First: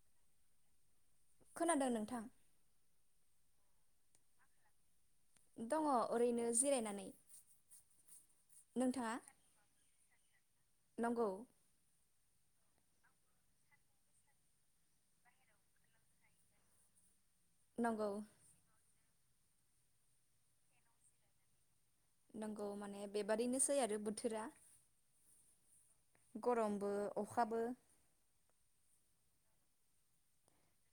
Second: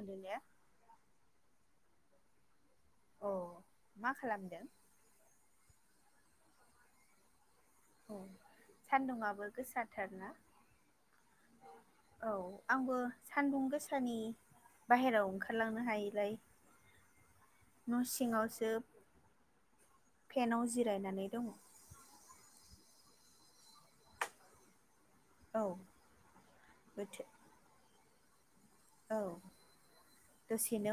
अदिलया खोनादों नोंथां। औ मा खालामदों? दङ ओरैनो जिरायनानै औ नोंथाङा सान्दुंआबो गोसा थारना नंगौ। आंबो सान्दुं गोसानि बाहेरायाव ओंखारलांनो हायिलाय न नंगौ सिङावसो फेनाव जिरायनानै दङ। नंगौ माने बेबादिनोसै आरो बोथोरा औ गरमबो बोथो अखाबो औ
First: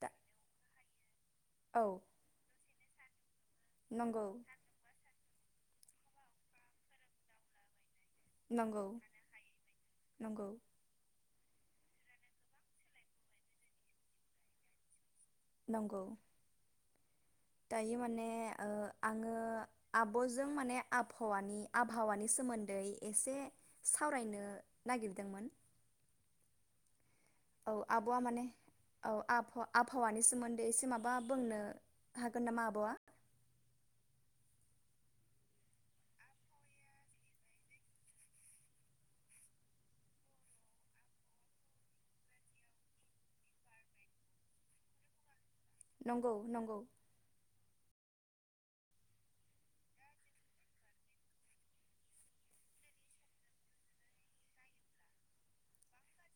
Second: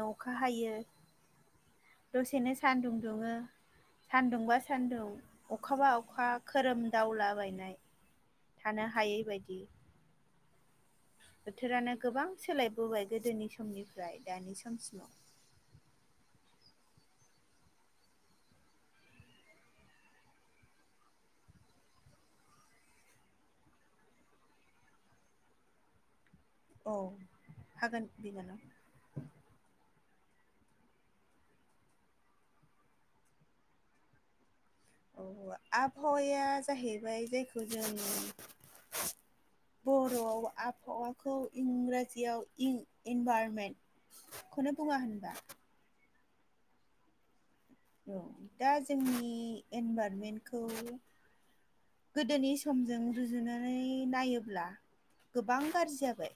दा अखा हायो। औ दसेनो सान्दुं दुङो। नंगौ सान्दुंबा सान्दुं अखाबा अखा खोरोमदावलाबायनाय। नंगौ थानो हायै बायदि। नंगौ बोथोरानो गोबां सोलायबोबाय गोदोनि समनिफ्राय दानि समसिम। नंगौ। दायो माने ओ आङो आबजों माने आबहावानि आबहावानि सोमोन्दै एसे सावरायनो नागिरदोंमोन। औ। औ हागोन अबवा माने बिनानाव औ आबहा आबहावानि सि। सोमोन्दै एसे माबा बुंनो हागोन नामा आबवा। औ आबहावाया जाहैबाय जायखौ जों बर'आव आबहावाखौ इंराजियाव इनभारमेन्टखौनो बुङा होनबा। नंगौ नंगौ। औ दा जोंनि इनभाररमेन्टखौ। गोदोनि समजों रुजुनानै नायोब्ला गोबां गाज्रि जाबाय।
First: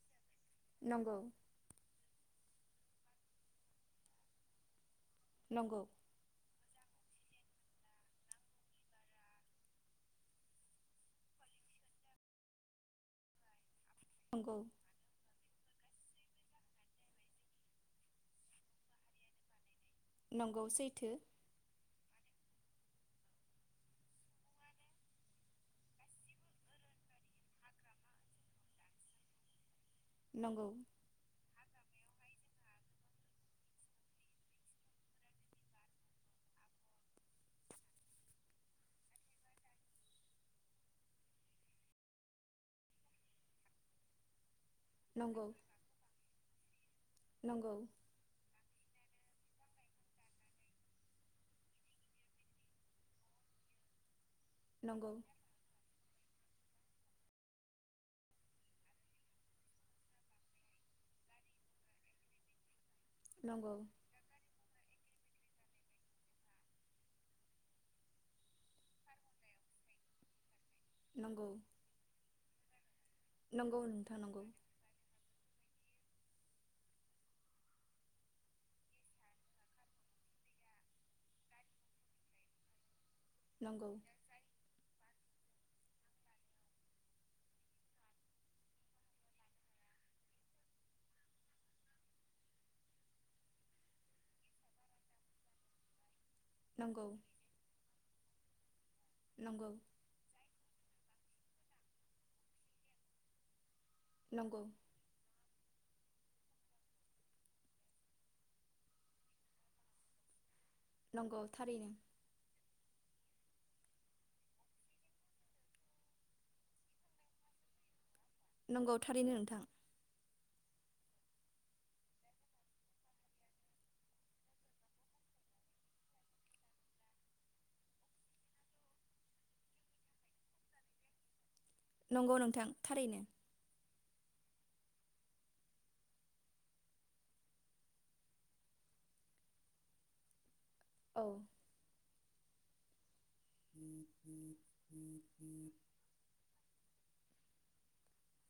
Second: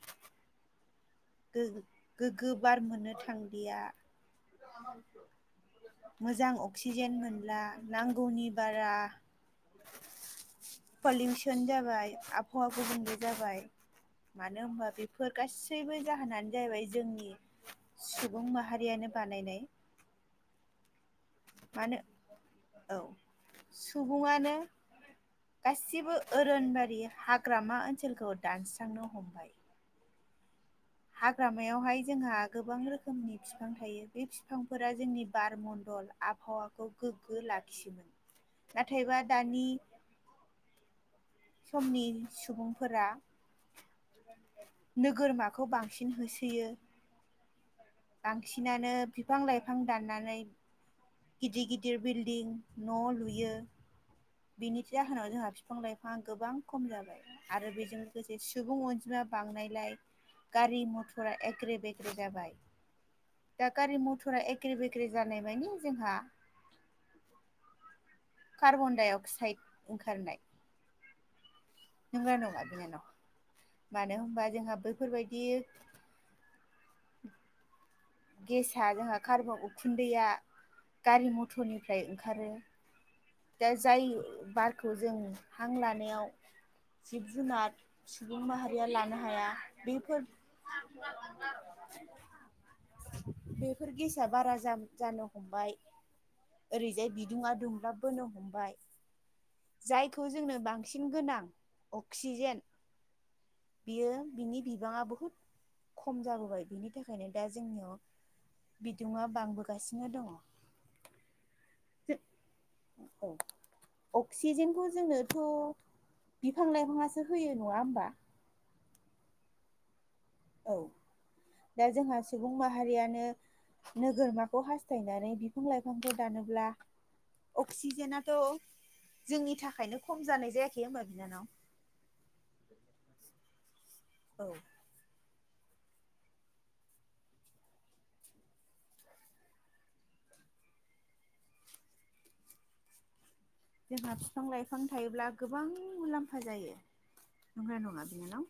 नंगौ गो-गोगोब बार मोननो थांलिया। नंगौ मोजां अक्सिजेन मोन ला नांगौनि बारा पलिउसन जाबाय आबहावा गुबुंले जाबाय। नंगौ मानो होनोमबा बेफोर गासैबो। जाहोनानो जाहैबाय जोंनि सुबुं माहारियानो। बानायनाय। नंगौ सैथो। मानो औ सुबुङानो गासिबो ओरोनबारि हाग्रामा ओनसोलखौ दानस्रांनो हमबाय। नंगौ। हाग्रामायावहाय जोंहा गोबां रोखोमनि फिफां थायो बे फिफांफोरा जोंनि बार मणडल आबहावाखौ गोग्गो लाखियोमोन नाथायबा दानि। समनि सुबुंफोरा। नंगौ नोगोरमाखौ बांसिन होसोयो। नंगौ। बांसिनानो फिफां लाइफां दाननानै। गिदिर गिदिर बिल्डिं न लुयो। बिनि नंगौ जाहोनाव जोंहा फिफां लाइफां। फिफाङा गोबां खम जाबाय आरो बेजों लोगोसे सुबुं अनजिमा बांनायलाय गारि मथरा एग्रे बेग्रे जाबाय। दा नंगौ गारि मटरा एग एग्रे बेग्रे जानाय मानि जोंहा कार्बन दाइ अक अक्साइड ओंखारनाय। नंगौ। ना नङा बिनानाव। नंगौ नोंथां मानो नंगौ होमबा जोंहा बैफोरबायदि। [inaudible] गेसा जोंहा कार्ब उखुन्दैया गारि मथरनिफ्राय ओंखारो। दा नंगौ जायो बारखौ। जों हां लानायाव जिब जुनार सुबुं माहारिया लानो हाया बेफोर बेफोर गेसा बारा जानो जानो हमबाय। नंगौ ओरैजाय बिदुङा दुंब्ला। बोनो हमबाय नंगौ जायखौ जोंनो बांसिन गोनां गोनां अक्सिजेन बियो नंगौ बिनि बिबाङा बहुद खम जाबोबाय बिनि थाखायनो दा जोंनियाव बिदुंआ बांबोगासिनो दङ। नंगौ थारैनो औ अक्सिजेनखौ जोंनोथ बिफां लाइफाङासो होयो नङा होमबा नंगौ थारैनो नोंथां औ दा जोंहा सुबुं माहारियानो नोगोरमाखौ हास्थायनानै बिफां लाइफांखौ दानोब्ला अक्सिजेेनाथ जोंनि थाखायनो खम जानाय जायाखै होनबा बिनानाव? नंगौ नोंथां थारैनो औ औ जोंहा बिफां लाइफां थायोब्ला गोबां मुलाम्फा जायो। नंगौना नंङा बिनानाव?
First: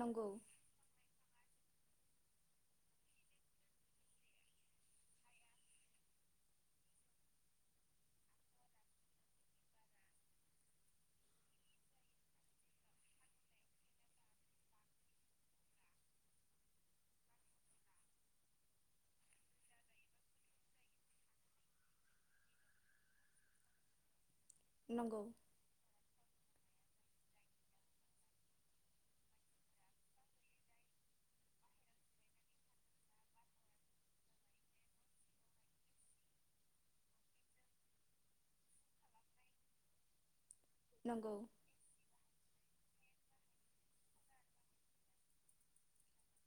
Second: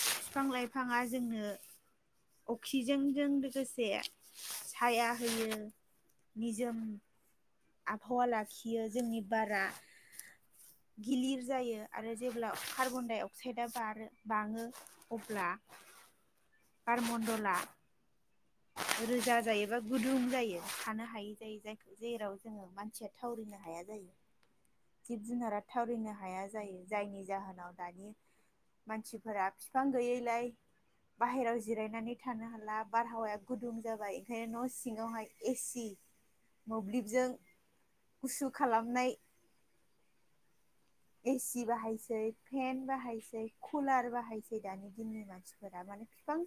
नंगौ लाइफाङा जोंनो अक्सिजोंजों लोगोसे साया होयो निजोम आबहावा लाखियो जोंनि बारा गिलिर जायो आरो जेब्ला कार्बन डाइ अक्साइदआ बारो बाङो अब्ला बारमन्दला रोजा जायोबा गुदुं जायो थानो हायै जायो जायखौ जेराव जोङो मानसिया थावरिनो हाया जायो। नंगौ जिब जुनारा थावरिनो हाया जायो। जायनि जाहोनाव दानि मानसिफोरा बिफां गैयैलाय बाहेरायाव जिरायनानै थानो हाला बारहावाया गुदुं जाबाय ओंखायनो न'सिङावहाय एसि मोब्लिबजों गुसु खालामनाय नंगौ एसि बाहायसै फेन बाहा हायसै कुलार बाहायसै दानि दिननि मानसिफोरा माने बिफां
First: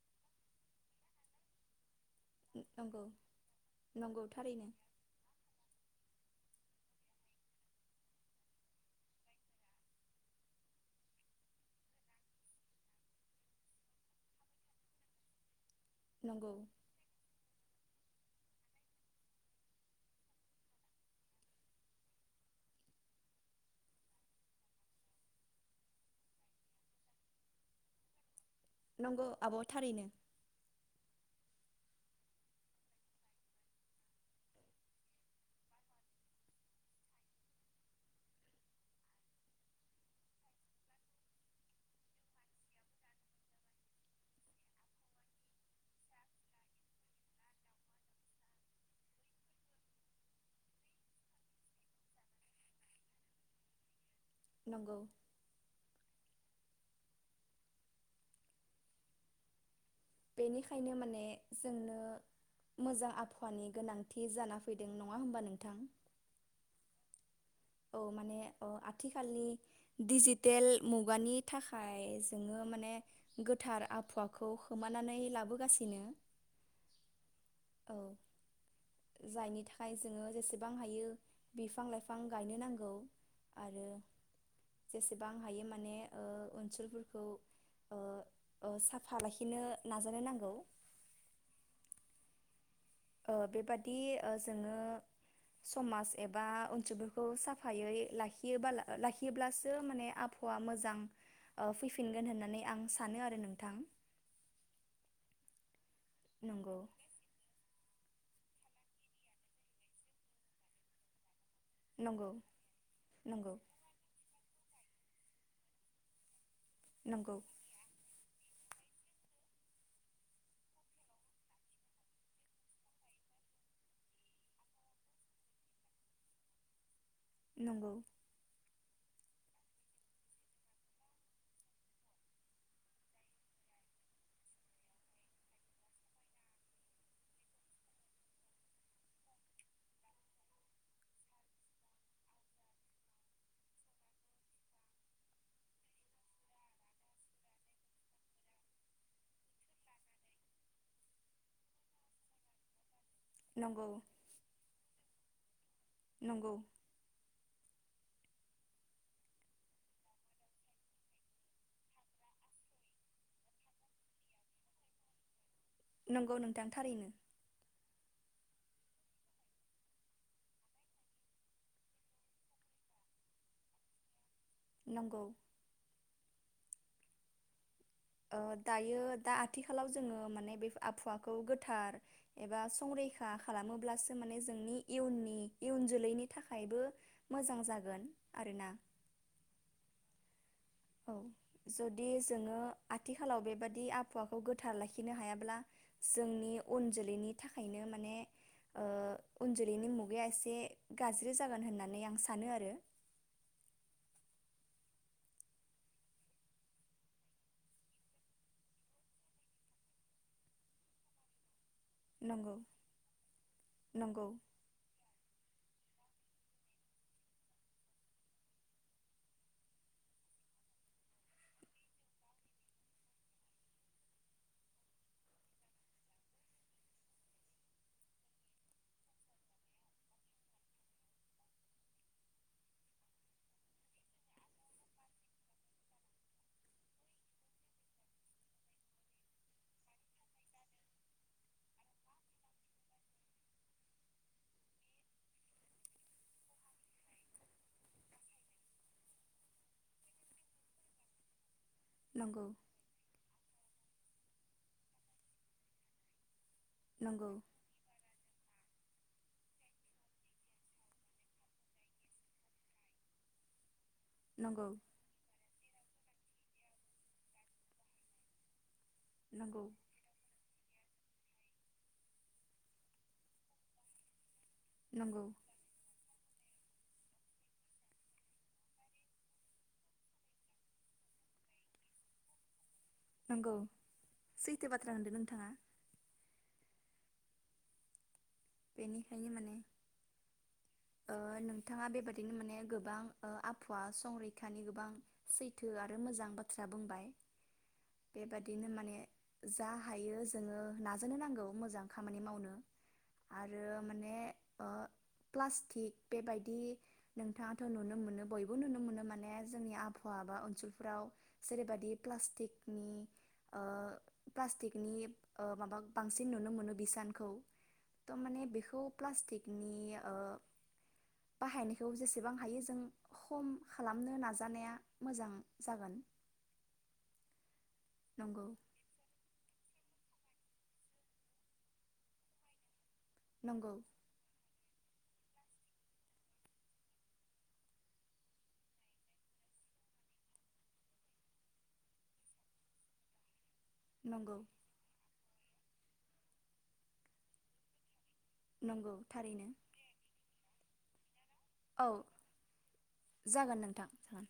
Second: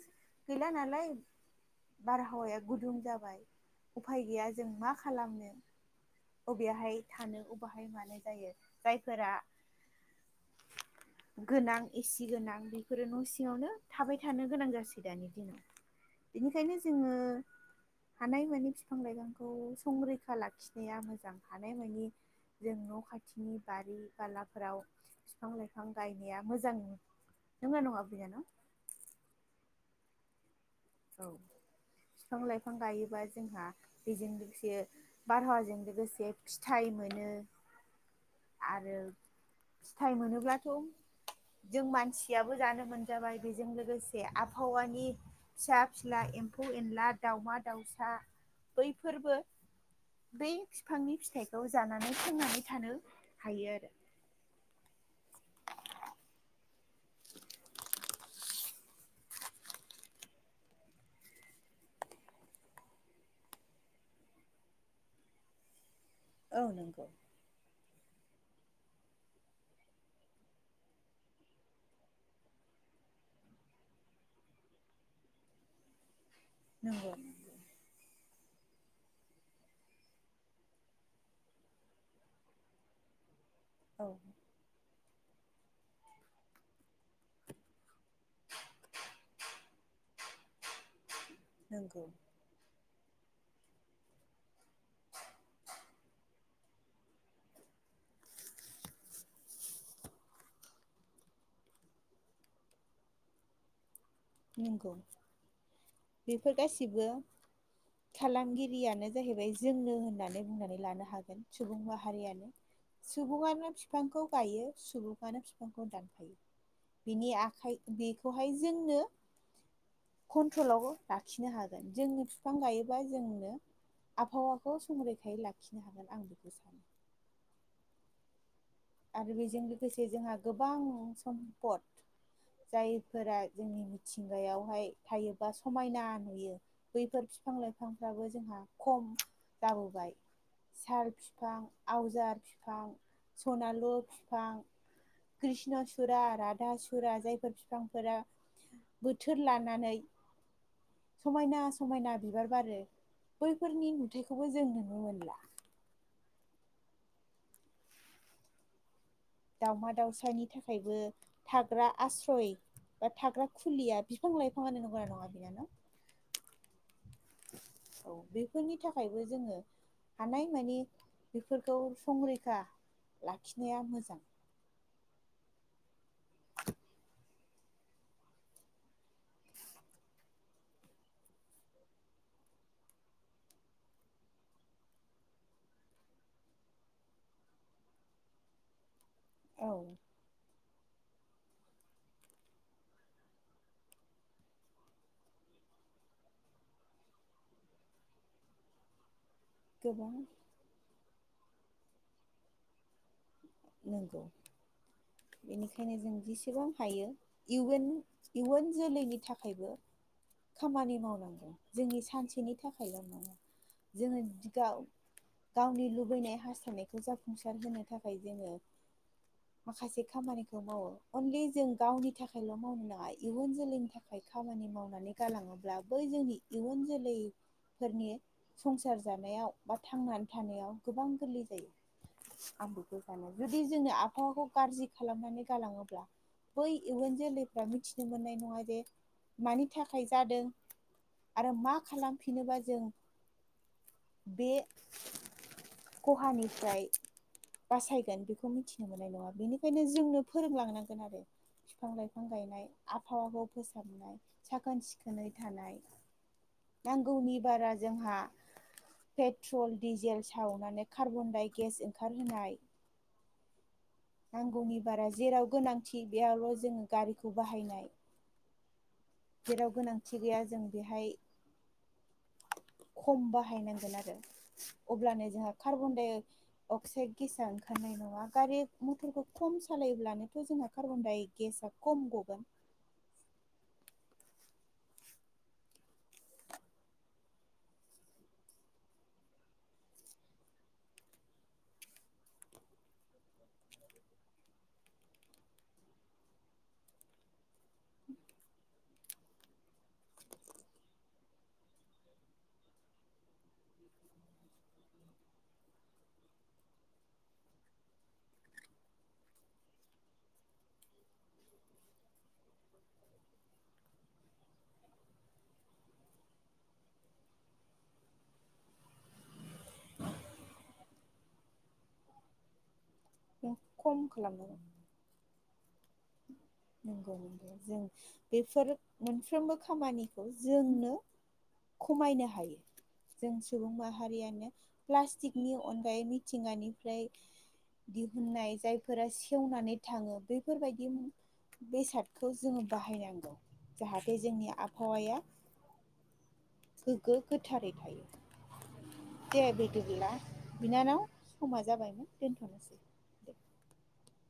गैला नालाय बारहावाया गुदुं नंगौ जाबाय नंगौ उफाय गैया थारैनो जों मा खालामनो बेहाय थानो अबेहाय मानो जायो जायफोरा गोनां एसि गोनां बेफोरो न' सिङावनो थाबाय थानो गोनां जासै दानि दिनाव। नंगौ बेनिखायनो जोङो हानायमानि बिफां लाइफांखौ संरैखा लाखिनाया मोजां हानायमानि जों न' खाथिनि बारि लाफोराव बिफां लाइफां गायनाया मोजां नंगोना नङा बिनानाव? नंगौ आब' थारैनो। औ औ बिफां लाइफां गायोबा जोंहा बेजों लोगोसे बारहावाजों लोगोसे फिथाइ मोनो आरो फिथाय मोनोब्लाथ जों मानसियाबो जानो मोनजाबाय बेजों लोगोसे आबहावानि फिसा फिला एम्फौ एनला दाावमा दाउसा बैफोरबो बै बिफांनि फिथाइखौ जानानै थांनानै थानो हायो आरो। नंगौ बेनिखायनो माने जोंनो मोजां आबहावानि गोनांथि जाना फैदों नङा होमबा नोंथां औ नंगौ औ माने अ आथिखालनि डिजिटेल मुगानि थाखाय जोङो माने गोथार आबहावाखौ खोमानानै लाबोगासिनो नंगौ औ जायनि थाखाय जोङो जेसेबां हायो बिफां लाइफां गायनो नांगौ। आरो औ जेसे बां हायो माने ओ ओनसोलफोरखौ ओ ओ साफा लाखिनो नाजानो नांगौ। नंगौ। ओ बेबादि ओ जोङो समाज एबा ओनसोलफोरखौ साफायै लाखियोबा ला लाखियोब्लासो माने आबहावा मोजां ओ फैफिनगोन होननानै आं सानो आरो नोंथां। नंगौ। बेफोर नंगौ गासिबो खालामगिरियानो जाहैबाय जोंनो होननानै बुंनानै लानो हागोन। सुबुं नंगौ माहारियानो नंगौ सुबुङानो फिफांखौ गायो सुबुङानो फिफांखौ दानफायो। बिनि नंगौ आखाइ बे खहाय जोंनो कन्ट्रलाव लाखिनो हागोन जोंनो बिफां गायोबा जोंनो आबहावाखौ संरैखायै लाखिनो हागोन आं बेखौ सानो। नंगौ। आरो बेजों लोगोसे जोंहा गोबां सम्पद जायफोरा जोंनि मिथिंगायावहाय थायोबा समायना नुयो बैफोर बिफां लाइफांफ्राबो जोंहा खम जाबोबाय साल फिफां आवजार फिफां सनालु फिफां कृष्ण सुरा राधा सुरा जायफोर फिफांफोरा बोथोर लानानै समायना समायना बिबार बारो नंगौ बैफोरनि नुथायखौबो जों नुनो मोनला। नंगौ। दावमा दाउसानि थाखायबो थाग्रा आस्रय बा थाग्रा खुलिया बिफां लाइफांआनो नंगौना नङा बिनानाव? नंगौ नोंथां थारैनो। औ बेफोरनि थाखायबो जोङो हानाय माने बेफोरखौ संरैखा लाखिनाया मोजां। नंगौ। ओ दायो दा आथिखालाव जोङो माने बे आबहावाखौ गोथार एबा संरैखा खालामोब्लासो माने जोंनि इयुननि इयुन जोलैनि थाखायबो मोजां जागोन आरोना। औ औ जुदि जोङो आथिखालाव बेबादि आबहावाखौ गोथार लाखिनो हायाब्ला जोंनि उन जोलैनि थाखायनो माने ओ उन जोलैनि गोबां मुगाया एसे गाज्रि जागोन होननानै आं सानो आरो। नंगौ बेनिखायनो जों जेसेबां हायो इयुन इयुन जोलैनि थाखायबो खामानि मावनांगौ। जोंनि सानसेनि नंगौ थाखायल नङा जोङो नंगौ दिगाव गावनि लुबैनाय हास्थायनायखौ जाफुंसार होनो थाखाय जोङो माखासे खामानिखौ मावो अनलि जों गावनि थाखायल मावनो नाङा इयुन जोलैनि थाखाय खामानि मावनानै गालाङोब्ला बै जोंनि इयुन जोलैफोरनि संसार जानायाव बा थांनानै थानायाव गोबां गोरलै जायो [unintelligible] [unintelligible] जुदि जोंनो आबहावाखौ गाज्रि खालामनानै गालाङोब्ला बै इयुन जोलैफ्रा मिथिनो मोननाय नङा जे मानि थाखाय जादों आरो मा खालामफिनोबा जों बे खहानिफ्राय बासायगोन बेखौ मिथिनो मोननाय नङा बेनिखायनो जोंनो फोरोंलांनांगोन आरो। फिफां लाइफां नंगौ गायनाय आबहावाखौ फोसाबनाय साखोन सिखोनै थानाय। नंगौ नांगौनि बारा जोंहा पेट्रल डिजेल सावनानै कार्बनदाइगेस ओंखारहोनाय नंगौ नांगौनि बारा जेराव गोनांथि बेयावल जोङो गारिखौ बाहायनाय नंगौ जेराव गोनांथि गैया जों बेहाय खम बाहायनांगोन आरो। नंगौ अब्लानो जोंहा कार्बन डाय अक्साइड गेसा ओंखारनाय नङा गारि मथरखौ खम सालायोब्लानोथ' जोंहा कार्बन डाइ गेसआ खम गगोन नंगौ सैथो बाथ्रा होनदों नोंथाङा। बेनिखायनो माने ओ नोंथाङा बेबादिनो माने गोबां आबहावा संरैखानि गोबां सैथो आरो मोजां बाथ्रा बुंबाय बेबादिनो माने जा हायो जोङो नाजानो नांगौ मोजां खामानि मावनो। आरो माने ओ प्लास्टिक बेबायदि नोंथाङाथ' नुनो मोनो बयबो नुनो मोनो माने जोंनि आबहावा बा ओनसोलफोराव जेरैबायदि ओ प्लास्टिकनि ओ प्लास्टिकनि माबा बांसिन नुनो मोनो बिसानखौ। थ माने बेखौ प्लास्टिकनि ओ बाहायनायखौ जेसेबां हायो जों खम खालामनो खालामनांगौ नाजानाया मोजां। जागोन नंगौ नंगौ जों नंगौ बेफोर मोनफ्रोमबो बे खामानिखौ जोंनो खमायनो हायो। जों सुबुं नंगौ माहारियानो प्लास्टिकनि अनगायै मिथिंगानिफ्राय दिहुननाय जायफोरा सेवनानै थाङो बेफोरबायदि। बेसादखौ जोङो बाहायनांगौ जाहाथे नंगौ जोंनि आबहावाया गोग्गो गोथारै थायो। नंगौ दे थारैनो बिदिब्ला। बिनानाव समा औ जाबायमोन दोनथ'नोसै दे। जागोन नोंथां जागोन